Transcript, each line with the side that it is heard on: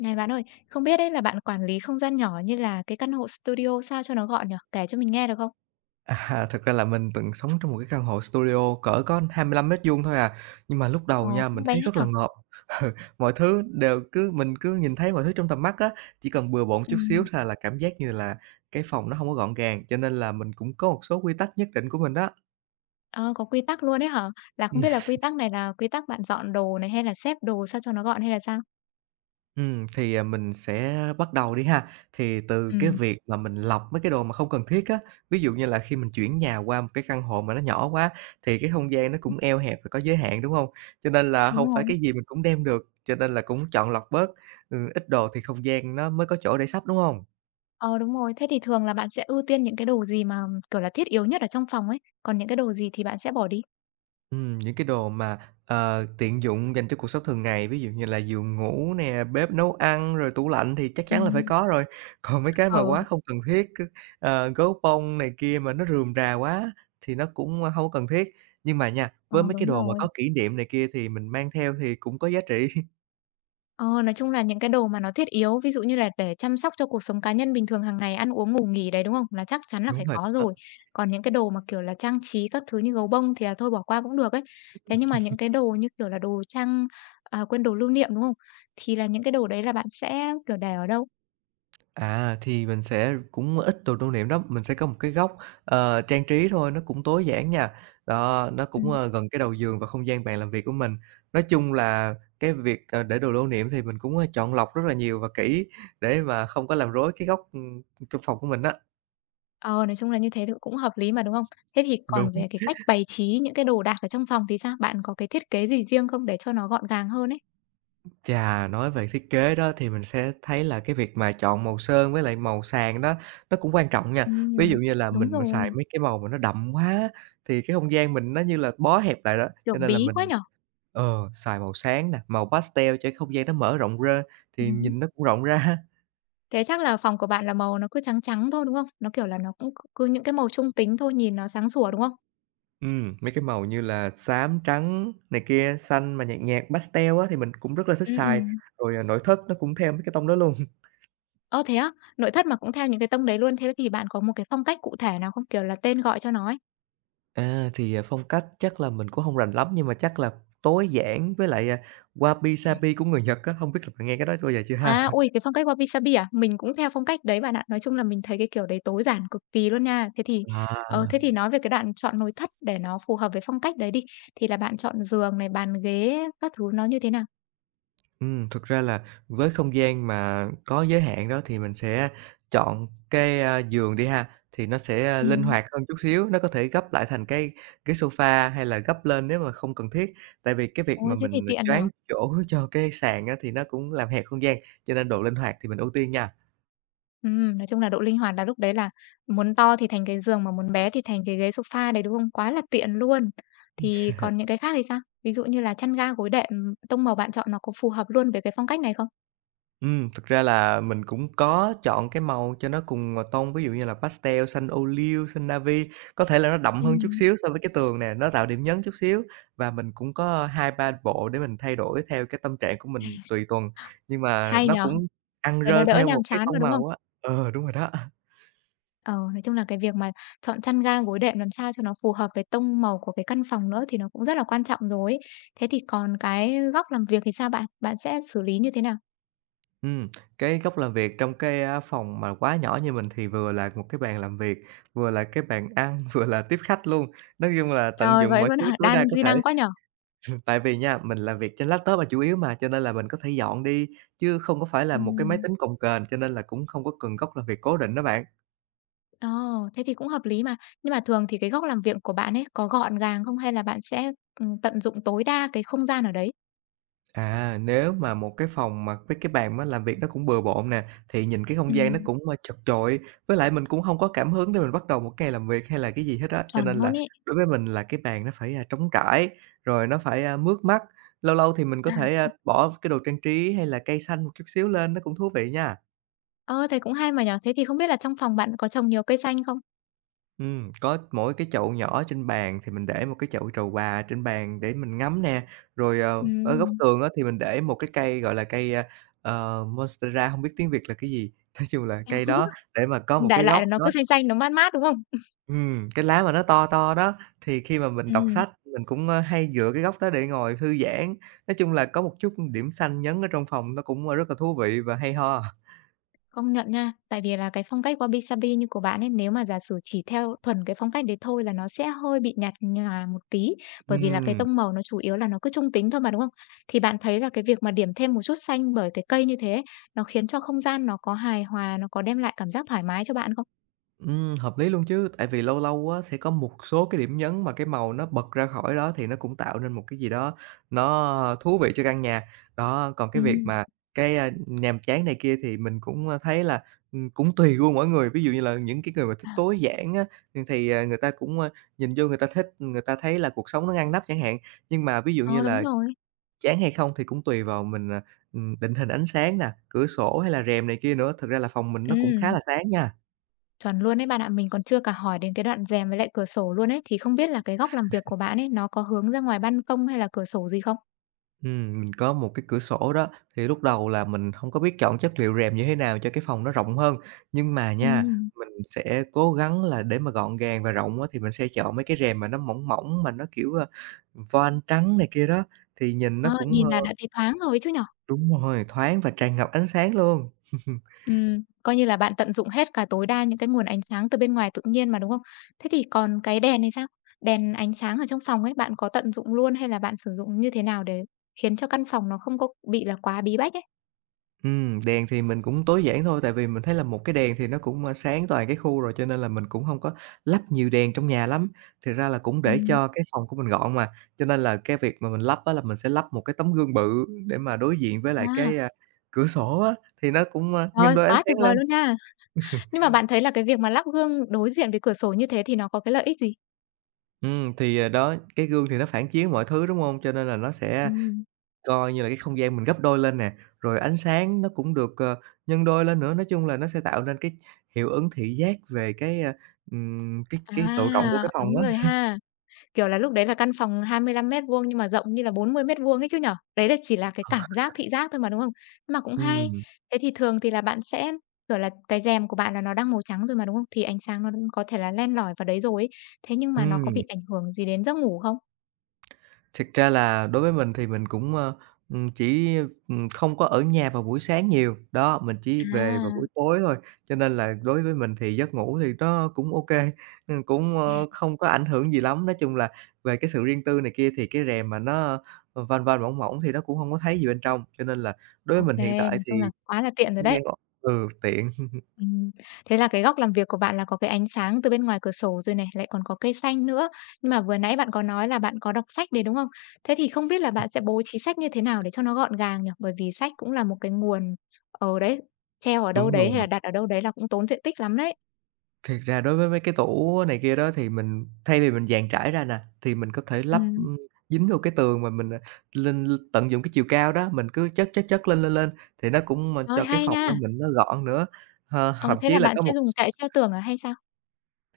left: Này bạn ơi, không biết đấy là bạn quản lý không gian nhỏ như là cái căn hộ studio sao cho nó gọn nhỉ? Kể cho mình nghe được không?
right: Thật ra là mình từng sống trong một cái căn hộ studio cỡ có 25 mét vuông thôi à, nhưng mà lúc
left: Ờ,
right: đầu nha, mình
left: cũng bé
right: thấy
left: nhỉ?
right: rất là ngợp. Mọi thứ đều mình cứ nhìn thấy mọi thứ trong tầm mắt á, chỉ cần bừa bộn chút xíu
left: Ừm.
right: là cảm giác như là cái phòng nó không có gọn gàng, cho nên là mình cũng có một số quy tắc nhất định của mình đó.
left: Ờ, có quy tắc luôn đấy hả? Là không biết là quy tắc này là quy tắc bạn dọn đồ này hay là xếp đồ sao cho nó gọn hay là sao?
right: Mình sẽ bắt đầu đi ha. Thì từ cái
left: Ừm.
right: việc mà mình lọc mấy cái đồ mà không cần thiết á, ví dụ như là khi mình chuyển nhà qua một cái căn hộ mà nó nhỏ quá thì cái không gian nó cũng eo hẹp và có giới hạn, đúng hông? Cho nên là
left: Đúng
right: hông phải
left: rồi.
right: cái gì mình cũng đem được, cho nên là cũng chọn lọc bớt, ừ, ít đồ thì không gian nó mới có chỗ để sắp đúng hông?
left: Ờ, đúng rồi. Thế thì thường là bạn sẽ ưu tiên những cái đồ gì mà, kiểu là, thiết yếu nhất ở trong phòng ấy, còn những cái đồ gì thì bạn sẽ bỏ đi?
right: Những cái đồ mà, tiện dụng dành cho cuộc sống thường ngày, ví dụ như là giường ngủ nè, bếp nấu ăn, rồi tủ lạnh thì chắc chắn là phải
left: Ừm.
right: có rồi. Còn mấy cái mà
left: Ờ.
right: quá không cần thiết, gấu bông này kia mà nó rườm rà quá thì nó cũng, không có cần thiết. Nhưng mà nha,
left: Ờ,
right: với mấy cái
left: đúng
right: đồ mà
left: rồi.
right: có kỷ niệm này kia thì mình mang theo thì cũng có giá trị.
left: Ờ, nói chung là những cái đồ mà nó thiết yếu, ví dụ như là để chăm sóc cho cuộc sống cá nhân bình thường hàng ngày, ăn uống, ngủ nghỉ đấy, đúng không? Là chắc chắn là
right: Đúng
left: phải
right: rồi
left: có
right: đó.
left: rồi. Còn những cái đồ mà, kiểu là, trang trí các thứ như gấu bông thì là thôi bỏ qua cũng được ấy. Thế nhưng mà những cái đồ như, kiểu là, đồ trang à, quên, đồ lưu niệm, đúng không? Thì là những cái đồ đấy là bạn sẽ, kiểu, để ở đâu?
right: Thì mình sẽ cũng ít đồ lưu niệm lắm, mình sẽ có một cái góc, trang trí thôi, nó cũng tối giản nha. Đó, nó cũng,
left: Ừm,
right: gần cái đầu giường và không gian bàn làm việc của mình. Nói chung là cái việc, để đồ lưu niệm thì mình cũng, chọn lọc rất là nhiều và kỹ để mà không có làm rối cái góc, trong phòng của mình á.
left: ờ, nói chung là như thế thì cũng hợp lý mà, đúng không? Thế thì
right: Đúng.
left: còn về cái cách bày trí những cái đồ đạc ở trong phòng thì sao? Bạn có cái thiết kế gì riêng không để cho nó gọn gàng hơn ấy?
right: Chà, nói về thiết kế đó thì mình sẽ thấy là cái việc mà chọn màu sơn với lại màu sàn đó nó cũng quan trọng nha. Ví dụ
left: Ừm,
right: như là
left: đúng
right: mình mà xài
left: rồi,
right: mấy cái màu mà nó đậm quá thì cái không gian mình nó như là bó hẹp lại đó,
left: kiểu
right: cho nên là
left: bí quá
right: mình.
left: nhở.
right: Ờ, xài màu sáng nè, màu pastel cho cái không gian nó mở rộng ra thì nhìn nó cũng rộng ra.
left: Thế chắc là phòng của bạn là màu nó cứ trắng trắng thôi, đúng không? Nó, kiểu là, nó cũng cứ những cái màu trung tính thôi, nhìn nó sáng sủa, đúng không?
right: Mấy cái màu như là xám, trắng này kia, xanh mà nhạt nhạt pastel á thì mình cũng rất là thích
left: Ừ, ừ.
right: xài, rồi, nội thất nó cũng theo mấy cái tông đó luôn.
left: Ơ, thế á? Nội thất mà cũng theo những cái tông đấy luôn, thế thì bạn có một cái phong cách cụ thể nào không? Kiểu là, tên gọi cho nó ấy.
right: Phong cách chắc là mình cũng hông rành lắm nhưng mà chắc là tối giản với lại, wabi-sabi của người Nhật á, hông biết là bạn nghe cái đó bao giờ chưa ha?
left: À, ôi, cái phong cách wabi sabi à? Mình cũng theo phong cách đấy bạn ạ. Nói chung là mình thấy cái kiểu đấy tối giản cực kỳ luôn nha. Thế thì ờ,
right: À.
left: thế thì nói về cái đoạn chọn nội thất để nó phù hợp với phong cách đấy đi, thì là bạn chọn giường này, bàn ghế các thứ nó như thế nào?
right: Thực ra là với không gian mà có giới hạn đó thì mình sẽ chọn cái, giường đi ha, thì nó sẽ,
left: Ừ.
right: linh hoạt hơn chút xíu, nó có thể gấp lại thành cái sofa hay là gấp lên nếu mà không cần thiết. Tại vì cái việc mà
left: Ôi, thế thì
right: mình,
left: tiện nhỉ?
right: choán chỗ cho cái sàn á thì nó cũng làm hẹp không gian, cho nên độ linh hoạt thì mình ưu tiên nha.
left: Nói chung là độ linh hoạt là lúc đấy là muốn to thì thành cái giường mà muốn bé thì thành cái ghế sofa đấy, đúng không? Quá là tiện luôn. Thì còn những cái khác thì sao? Ví dụ như là chăn ga, gối đệm, tông màu bạn chọn nó có phù hợp luôn với cái phong cách này không?
right: Thực ra là mình cũng có chọn cái màu cho nó cùng, tông, ví dụ như là pastel, xanh ô liu, xanh navy, có thể là nó đậm hơn chút
left: Ừm.
right: xíu so với cái tường nè, nó tạo điểm nhấn chút xíu. Và mình cũng có hai ba bộ để mình thay đổi theo cái tâm trạng của mình tùy tuần, nhưng mà
left: Hay
right: nó
left: nhỉ?
right: cũng ăn
left: Thế nó
right: rơ
left: đỡ
right: theo một
left: nhàm
right: cái
left: chán mà,
right: tông
left: đúng không?
right: màu á. Ờ, đúng rồi đó.
left: Ờ, nói chung là cái việc mà chọn chăn ga, gối đệm làm sao cho nó phù hợp với tông màu của cái căn phòng nữa thì nó cũng rất là quan trọng rồi ấy. Thế thì còn cái góc làm việc thì sao bạn? Bạn sẽ xử lý như thế nào?
right: Ừm, cái góc làm việc trong cái, phòng mà quá nhỏ như mình thì vừa là một cái bàn làm việc, vừa là cái bàn ăn, vừa là tiếp khách luôn, nói chung là tận
left: Trời,
right: dụng
left: vậy
right: mọi
left: luôn
right: thứ
left: hả?
right: tối
left: Đa
right: đa có
left: duy
right: thể.
left: năng quá nhở.
right: Tại vì nha, mình làm việc trên laptop là chủ yếu mà, cho nên là mình có thể dọn đi, chứ không có phải là một cái máy
left: Ừm.
right: tính cồng kềnh, cho nên là cũng không có cần góc làm việc cố định đó bạn.
left: Ờ, thế thì cũng hợp lý mà. Nhưng mà thường thì cái góc làm việc của bạn ấy có gọn gàng không? Hay là bạn sẽ, tận dụng tối đa cái không gian ở đấy?
right: Nếu mà một cái phòng mà với cái bàn á làm việc nó cũng bừa bộn nè, thì nhìn cái không gian nó
left: Ừm,
right: cũng, chật chội, với lại mình cũng không có cảm hứng để mình bắt đầu một ngày làm việc hay là cái gì hết á. Cho
left: chuẩn
right: nên
left: luôn
right: là
left: ý.
right: đối với mình là cái bàn nó phải, trống trải, rồi nó phải, mướt mắt, lâu lâu thì mình có
left: À.
right: thể, bỏ cái đồ trang trí hay là cây xanh một chút xíu lên, nó cũng thú vị nha.
left: Ờ, thế cũng hay mà nhỉ? Thế thì không biết là trong phòng bạn có trồng nhiều cây xanh không?
right: Có mỗi cái chậu nhỏ trên bàn thì mình để một cái chậu trầu bà trên bàn để mình ngắm nè, rồi, ở góc
left: Ừm.
right: tường á thì mình để một cái cây, gọi là, cây, Monstera, hông biết tiếng Việt là cái gì, nói chung là cây đó để mà có một
left: Đại
right: cái
left: loại
right: góc
left: là nó cứ
right: đó.
left: xanh xanh, nó mát mát, đúng không?
right: Ừm, cái lá mà nó to to đó, thì khi mà mình đọc
left: Ừm.
right: sách mình cũng, hay dựa cái góc đó để ngồi thư giãn. Nói chung là có một chút điểm xanh nhấn ở trong phòng nó cũng, rất là thú vị và hay ho.
left: Công nhận nha, tại vì là cái phong cách wabi-sabi như của bạn ấy, nếu mà giả sử chỉ theo thuần cái phong cách đấy thôi là nó sẽ hơi bị nhạt nhòa một tí, bởi vì là cái
right: Ừm.
left: tông màu nó chủ yếu là nó cứ trung tính thôi mà, đúng không? Thì bạn thấy là cái việc mà điểm thêm một chút xanh bởi cái cây như thế ấy, nó khiến cho không gian nó có hài hòa, nó có đem lại cảm giác thoải mái cho bạn không?
right: Hợp lý luôn chứ, tại vì lâu lâu á sẽ có một số cái điểm nhấn mà cái màu nó bật ra khỏi đó thì nó cũng tạo nên một cái gì đó nó thú vị cho căn nhà. Đó, còn
left: Ừ,
right: cái việc mà cái, nhàm chán này kia thì mình cũng, thấy là, cũng tùy gu mỗi người. Ví dụ như là những cái người mà thích
left: à,
right: tối giản á, người ta cũng, nhìn vô người ta thích, người ta thấy là cuộc sống nó ngăn nắp chẳng hạn. Nhưng mà ví dụ như
left: ờ, đúng
right: là
left: rồi.
right: chán hay không thì cũng tùy vào mình, định hình ánh sáng nè, cửa sổ hay là rèm này kia nữa. Thực ra là phòng mình
left: Ừ,
right: nó cũng khá là sáng nha.
left: chuẩn luôn ấy bạn ạ. Mình còn chưa cả hỏi đến cái đoạn rèm với lại cửa sổ luôn ấy, thì không biết là cái góc làm việc của bạn ấy, nó có hướng ra ngoài ban công hay là cửa sổ gì không?
right: Mình có một cái cửa sổ đó, thì lúc đầu là mình hông có biết chọn chất liệu rèm như thế nào cho cái phòng nó rộng hơn, nhưng mà
left: Ừ.
right: nha, mình sẽ cố gắng là để mà gọn gàng và rộng á, thì mình sẽ chọn mấy cái rèm mà nó mỏng mỏng, mà nó, kiểu, voan trắng này kia đó, thì nhìn nó
left: Đó,
right: cũng,
left: nhìn
right: ơ.
left: là đã thấy thoáng rồi ấy chứ nhỉ?
right: Đúng rồi, thoáng và tràn ngập ánh sáng luôn.
left: Coi như là bạn tận dụng hết cả tối đa những cái nguồn ánh sáng từ bên ngoài tự nhiên mà, đúng không? Thế thì còn cái đèn này sao? Đèn ánh sáng ở trong phòng ấy, bạn có tận dụng luôn hay là bạn sử dụng như thế nào để khiến cho căn phòng nó không có bị là quá bí bách ấy?
right: Đèn thì mình cũng tối giản thôi, tại vì mình thấy là một cái đèn thì nó cũng, sáng toàn cái khu rồi, cho nên là mình cũng hông có lắp nhiều đèn trong nhà lắm. Thiệt ra là cũng để
left: Ừm.
right: cho cái phòng của mình gọn mà, cho nên là cái việc mà mình lắp á là mình sẽ lắp một cái tấm gương bự để mà đối diện với lại
left: À,
right: cái, cửa sổ á, thì nó cũng, nhân
left: rồi
right: đôi ánh
left: quá tuyệt
right: sáng
left: vời
right: lên.
left: luôn nha! Nhưng mà bạn thấy là cái việc mà lắp gương đối diện với cửa sổ như thế thì nó có cái lợi ích gì?
right: Cái gương thì nó phản chiếu mọi thứ, đúng hông? Cho nên là nó sẽ.
left: Ừm.
right: Coi như là cái không gian mình gấp đôi lên nè, rồi ánh sáng nó cũng được, nhân đôi lên nữa. Nói chung là nó sẽ tạo nên cái hiệu ứng thị giác về cái, cái độ rộng của cái
left: À,
right: phòng
left: đúng rồi
right: á.
left: ha. Kiểu là, lúc đấy là căn phòng 25 mét vuông nhưng mà rộng như là 40 mét vuông ấy chứ nhỉ? Đấy là chỉ là cái cảm giác thị giác thôi mà, đúng không? Nhưng mà cũng hay.
right: Ừm,
left: Thế thì thường thì là bạn sẽ, kiểu là, cái rèm của bạn là nó đang màu trắng rồi mà, đúng không? Thì ánh sáng nó có thể là len lỏi vào đấy rồi ấy. Thế nhưng mà nó có
right: ừm.
left: bị ảnh hưởng gì đến giấc ngủ không?
right: Thực ra là đối với mình thì mình cũng, ừm, chỉ, không có ở nhà vào buổi sáng nhiều, đó, mình chỉ về vào
left: À,
right: buổi tối thôi, cho nên là đối với mình thì giấc ngủ thì nó cũng ok kê, cũng, không có ảnh hưởng gì lắm. Nói chung là về cái sự riêng tư này kia thì cái rèm mà nó, van van mỏng mỏng thì nó cũng không có thấy gì bên trong, cho nên là đối với mình
left: ok,
right: hiện tại
left: nói chung
right: thì
left: là quá là tiện rồi
right: cũng đang
left: đấy.
right: ổn. Ừ, tiện.
left: Ừm, thế là cái góc làm việc của bạn là có cái ánh sáng từ bên ngoài cửa sổ rồi này, lại còn có cây xanh nữa. Nhưng mà vừa nãy bạn có nói là bạn có đọc sách đấy, đúng không? Thế thì không biết là bạn sẽ bố trí sách như thế nào để cho nó gọn gàng nhỉ? Bởi vì sách cũng là một cái nguồn ở đấy, treo ở đâu
right: Đúng
left: đấy
right: rồi.
left: hay là đặt ở đâu đấy là cũng tốn diện tích lắm đấy.
right: Thiệt ra đối với mấy cái tủ này kia đó thì mình thay vì mình dàn trải ra nè, thì mình có thể
left: Ừ,
right: lắp, dính vô cái tường mà mình, lên tận dụng cái chiều cao đó, mình cứ chất lên thì nó cũng,
left: thôi
right: cho cái
left: hay
right: phòng đó
left: nha!
right: mình nó gọn nữa. Ờ,
left: Ờ,
right: thậm
left: thế
right: chí
left: là
right: là
left: bạn
right: có
left: sẽ
right: một
left: dùng kệ treo tường à hay sao?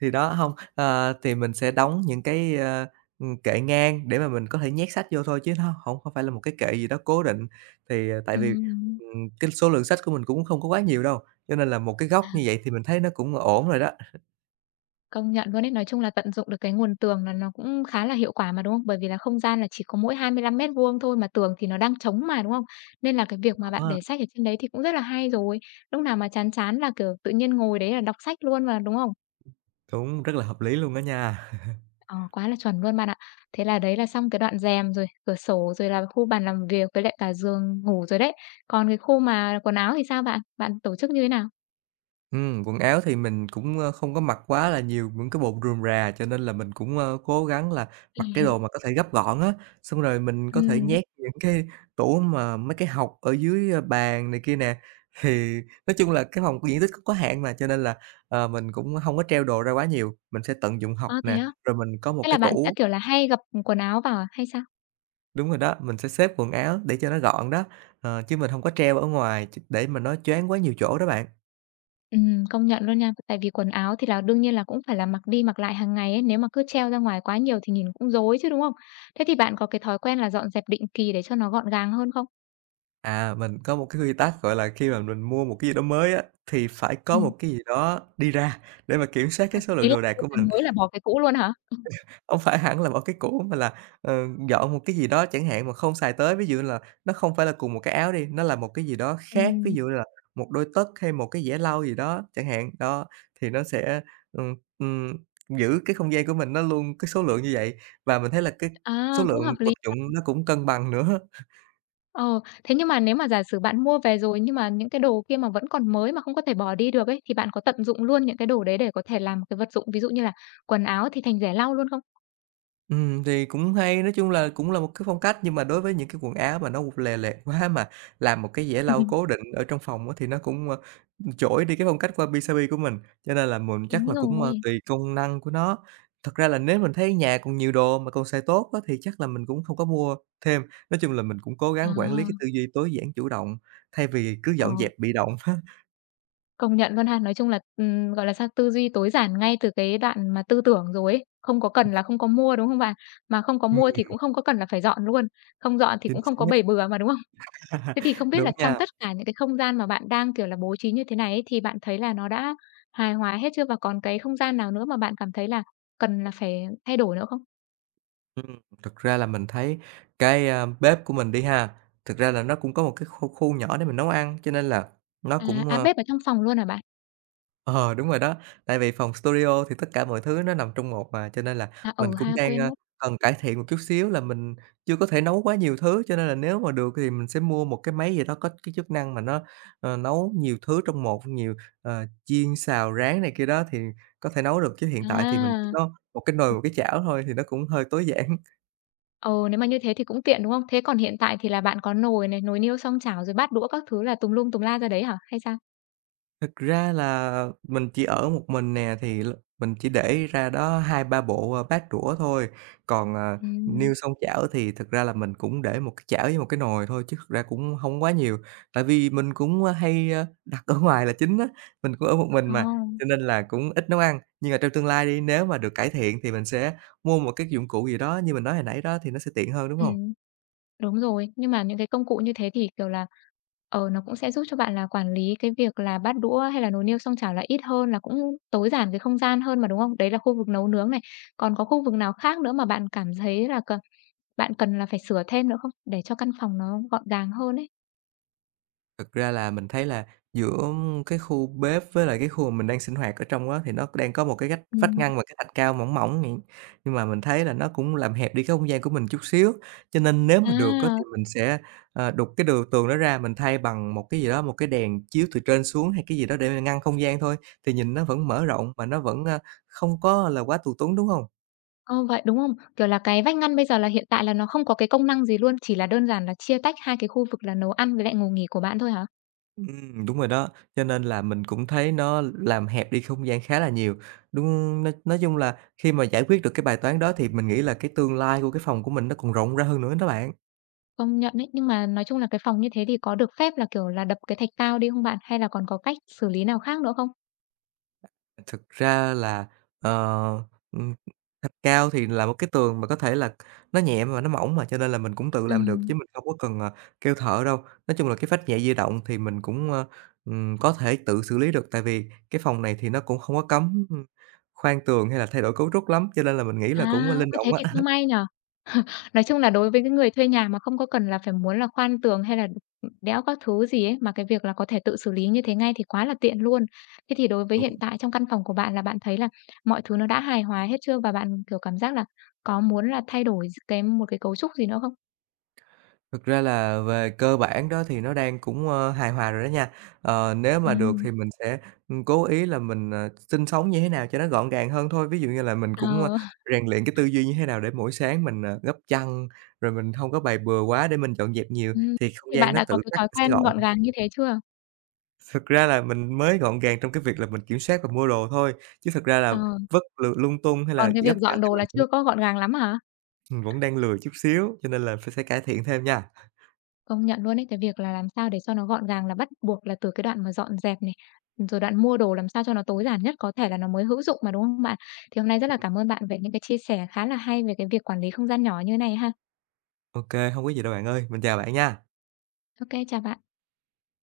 right: thì đó, không ờ, thì mình sẽ đóng những cái, kệ ngang để mà mình có thể nhét sách vô thôi chứ nó không phải là một cái kệ gì đó cố định. Thì, tại
left: Ừ.
right: vì, cái số lượng sách của mình cũng không có quá nhiều đâu, cho nên là một cái góc như vậy thì mình thấy nó cũng ổn rồi.
left: Công nhận luôn ấy, nói chung là tận dụng được cái nguồn tường là nó cũng khá là hiệu quả mà, đúng không? Bởi vì là không gian là chỉ có mỗi 25 mét vuông thôi mà tường thì nó đang trống mà, đúng không? Nên là cái việc mà bạn
right: Đó.
left: để sách ở trên đấy thì cũng rất là hay rồi. Lúc nào mà chán chán là, kiểu, tự nhiên ngồi đấy là đọc sách luôn mà, đúng không?
right: Đúng, rất là hợp lý luôn đó nha.
left: Ờ, quá là chuẩn luôn bạn ạ. Thế là đấy là xong cái đoạn rèm rồi, cửa sổ rồi là khu bàn làm việc với lại cả giường ngủ rồi đấy. Còn cái khu mà quần áo thì sao bạn? Bạn tổ chức như thế nào?
right: Quần áo thì mình cũng, không có mặc quá là nhiều những cái bộ rườm rà, cho nên là mình cũng, cố gắng là mặc cái đồ mà có thể gấp gọn á, xong rồi mình
left: Ừ.
right: có thể nhét những cái tủ mà mấy cái hộc ở dưới, bàn này kia nè. Thì nói chung là cái phòng diện tích cũng có hạn mà, cho nên là, mình cũng không có treo đồ ra quá nhiều, mình sẽ tận dụng
left: Ơ,
right: hộc
left: thế
right: nè,
left: á?
right: rồi mình có một
left: Thế là
right: cái
left: bạn sẽ,
right: tủ.
left: kiểu là, hay gập quần áo vào à, hay sao?
right: Đúng rồi đó, mình sẽ xếp quần áo để cho nó gọn đó, ờ, chứ mình không có treo ở ngoài để mà nó choáng quá nhiều chỗ đó bạn.
left: Công nhận luôn nha. Tại vì quần áo thì là đương nhiên là cũng phải là mặc đi mặc lại hàng ngày ấy, nếu mà cứ treo ra ngoài quá nhiều thì nhìn cũng rối chứ, đúng không? Thế thì bạn có cái thói quen là dọn dẹp định kỳ để cho nó gọn gàng hơn không?
right: À, mình có một cái quy tắc, gọi là, khi mà mình mua một cái gì đó mới á, thì phải có
left: Ừm.
right: một cái gì đó đi ra để mà kiểm soát
left: À,
right: cái số lượng
left: ý là
right: đồ đạc
left: mua
right: của
left: cái
right: mình.
left: mới là bỏ cái cũ luôn hả?
right: Không phải hẳn là một cái cũ mà là, ờ, dọn một cái gì đó chẳng hạn mà không xài tới, ví dụ là nó không phải là cùng một cái áo đi, nó là một cái gì đó khác, ví
left: Ừm.
right: dụ là một đôi tất hay một cái giẻ lau gì đó chẳng hạn. Đó, thì nó sẽ, ừm, ừm, giữ cái không gian của mình nó luôn cái số lượng như vậy, và mình thấy là cái số
left: À, cũng
right: lượng
left: hợp
right: vật
left: lý.
right: dụng nó cũng cân bằng nữa.
left: Ờ, thế nhưng mà nếu mà giả sử bạn mua về rồi nhưng mà những cái đồ kia mà vẫn còn mới mà không có thể bỏ đi được ấy, thì bạn có tận dụng luôn những cái đồ đấy để có thể làm một cái vật dụng, ví dụ như là quần áo thì thành rẻ lau luôn không?
right: Thì cũng hay, nói chung là cũng là một cái phong cách, nhưng mà đối với những cái quần áo mà nó lè loẹt quá mà làm một cái giẻ lau cố định ở trong phòng á, thì nó cũng, chổi đi cái phong cách wabi-sabi của mình, cho nên là mình chắc
left: Đúng
right: là cũng,
left: rồi.
right: tùy công năng của nó. Thật ra là nếu mình thấy nhà còn nhiều đồ mà còn xài tốt á, thì chắc là mình cũng không có mua thêm. Nói chung là mình cũng cố
left: À,
right: gắng quản lý cái tư duy tối giản chủ động, thay vì cứ
left: ờ.
right: dọn dẹp bị động á.
left: Công nhận luôn ha. Nói chung là, gọi là sao, tư duy tối giản ngay từ cái đoạn mà tư tưởng rồi ấy, không có cần là không có mua, đúng không bạn? Mà không có
right: Ừm,
left: mua thì cũng không có cần là phải dọn luôn, không dọn thì
right: chính
left: cũng không có
right: xác.
left: bể bừa mà, đúng không? Thế thì không biết
right: Đúng
left: là
right: nha.
left: trong tất cả những cái không gian mà bạn đang, kiểu là, bố trí như thế này ấy, thì bạn thấy là nó đã hài hòa hết chưa? Và còn cái không gian nào nữa mà bạn cảm thấy là cần là phải thay đổi nữa không?
right: Thực ra là mình thấy cái, bếp của mình đi ha, thực ra là nó cũng có một cái khu khu nhỏ để mình nấu ăn, cho nên là nó
left: À,
right: cũng,
left: à,
right: ơ.
left: bếp ở trong phòng luôn hả bạn?
right: Ờ, đúng rồi đó, tại vì phòng studio thì tất cả mọi thứ nó nằm trong một mà, cho nên là
left: À,
right: mình
left: ừ
right: cũng
left: ha,
right: đang,
left: quên mất.
right: cần cải thiện một chút xíu là mình chưa có thể nấu quá nhiều thứ, cho nên là nếu mà được thì mình sẽ mua một cái máy gì đó có cái chức năng mà nó, nấu nhiều thứ trong một, nhiều, chiên, xào, rán này kia đó thì có thể nấu được, chứ hiện tại thì mình chỉ
left: À!
right: có một cái nồi, một cái chảo thôi thì nó cũng hơi tối giản.
left: Ừ, nếu mà như thế thì cũng tiện, đúng không? Thế còn hiện tại thì là bạn có nồi này, nồi niêu xoong chảo rồi bát đũa các thứ là tùm lum tùm la ra đấy hả? Hay sao?
right: Thực ra là mình chỉ ở một mình nè, thì mình chỉ để ra đó hai ba bộ, bát đũa thôi, còn, ờ,
left: Ừm.
right: niêu xoong chảo thì thực ra là mình cũng để một cái chảo với một cái nồi thôi chứ thực ra cũng không quá nhiều. Tại vì mình cũng, hay, đặt ở ngoài là chính á, mình cũng ở một mình
left: Ờ,
right: mà, cho nên là cũng ít nấu ăn. Nhưng mà trong tương lai đi, nếu mà được cải thiện thì mình sẽ mua một cái dụng cụ gì đó như mình nói hồi nãy đó thì nó sẽ tiện hơn, đúng không?
left: ừm. Đúng rồi, nhưng mà những cái công cụ như thế thì, kiểu là, ờ, nó cũng sẽ giúp cho bạn là quản lý cái việc là bát đũa hay là nồi niêu xoong chảo là ít hơn, là cũng tối giản cái không gian hơn mà, đúng không? Đấy là khu vực nấu nướng này. Còn có khu vực nào khác nữa mà bạn cảm thấy là cần bạn cần là phải sửa thêm nữa không? Để cho căn phòng nó gọn gàng hơn ấy.
right: Thực ra là mình thấy là giữa cái khu bếp với lại cái khu mà mình đang sinh hoạt ở trong á, thì nó đang có một cái gách vách
left: Ừm.
right: ngăn và cái thạch cao mỏng mỏng nhỉ. Nhưng mà mình thấy là nó cũng làm hẹp đi cái không gian của mình chút xíu, cho nên nếu mà được á,
left: À.
right: thì mình sẽ, đục cái đường tường đó ra, mình thay bằng một cái gì đó, một cái đèn chiếu từ trên xuống hay cái gì đó để mà ngăn không gian thôi, thì nhìn nó vẫn mở rộng mà nó vẫn, không có là quá tù túng, đúng không?
left: Ờ, vậy, đúng không? Kiểu là, cái vách ngăn bây giờ là hiện tại là nó không có cái công năng gì luôn, chỉ là đơn giản là chia tách hai cái khu vực là nấu ăn với lại ngủ nghỉ của bạn thôi hả?
right: Ừm, đúng rồi đó, cho nên là mình cũng thấy nó làm hẹp đi không gian khá là nhiều. Đúng, nói chung là khi mà giải quyết được cái bài toán đó thì mình nghĩ là cái tương lai của cái phòng của mình nó còn rộng ra hơn nữa đó bạn.
left: Công nhận đấy nhưng mà nói chung là cái phòng như thế thì có được phép là, kiểu là, đập cái thạch cao đi không bạn? Hay là còn có cách xử lý nào khác nữa không?
right: Thực ra là, ờ, ừm, thạch cao thì là một cái tường mà có thể là nó nhẹ mà nó mỏng mà, cho nên là mình cũng tự làm được chứ
left: Ừm.
right: mình không có cần, kêu thợ đâu. Nói chung là cái vách nhẹ di động thì mình cũng, có thể tự xử lý được, tại vì cái phòng này thì nó cũng không có cấm, khoan tường hay là thay đổi cấu trúc lắm, cho nên là mình nghĩ là
left: À,
right: cũng ờ, linh
left: ơ,
right: động
left: thế thì
right: á.
left: cũng may nhỉ? Nói chung là đối với cái người thuê nhà mà không có cần là phải muốn là khoan tường hay là đẽo các thứ gì ấy, mà cái việc là có thể tự xử lý như thế ngay thì quá là tiện luôn. Thế thì đối với
right: Đúng.
left: hiện tại trong căn phòng của bạn là bạn thấy là mọi thứ nó đã hài hòa hết chưa? Và bạn, kiểu, cảm giác là có muốn là thay đổi d cái một cái cấu trúc gì nữa không?
right: Thực ra là về cơ bản đó thì nó đang cũng, hài hòa rồi đó nha. Ờ, nếu mà được
left: Ừm,
right: thì mình sẽ, cố ý là mình, sinh sống như thế nào cho nó gọn gàng hơn thôi. Ví dụ như là mình cũng,
left: ờ,
right: rèn luyện cái tư duy như thế nào để mỗi sáng mình, gấp chăn, rồi mình không có bày bừa quá để mình dọn dẹp nhiều,
left: ừm,
right: thì
left: thế
right: không
left: thì
right: gian
left: bạn
right: nó
left: đã có
right: tự
left: cái
right: khắc
left: thói
right: sẽ
left: quen
right: gọn.
left: gọn gàng như thế chưa?
right: Thực ra là mình mới gọn gàng trong cái việc là mình kiểm soát và mua đồ thôi, chứ thực ra là
left: Ờ,
right: vất lượt lung tung hay là
left: còn cái
right: gấp
left: việc
right: chăn
left: dọn
right: thì
left: đồ
right: mình
left: là
right: cũng,
left: chưa có gọn gàng lắm hả?
right: vẫn đang lười chút xíu, cho nên là phải sẽ cải thiện thêm nha.
left: Công nhận luôn ấy, cái việc là làm sao để cho nó gọn gàng là bắt buộc là từ cái đoạn mà dọn dẹp này, rồi đoạn mua đồ làm sao cho nó tối giản nhất có thể là nó mới hữu dụng mà, đúng không bạn? Thì hôm nay rất là cảm ơn bạn về những cái chia sẻ khá là hay về cái việc quản lý không gian nhỏ như này ha.
right: OK, không có gì đâu bạn ơi, mình chào bạn nha.
left: Ok, chào bạn.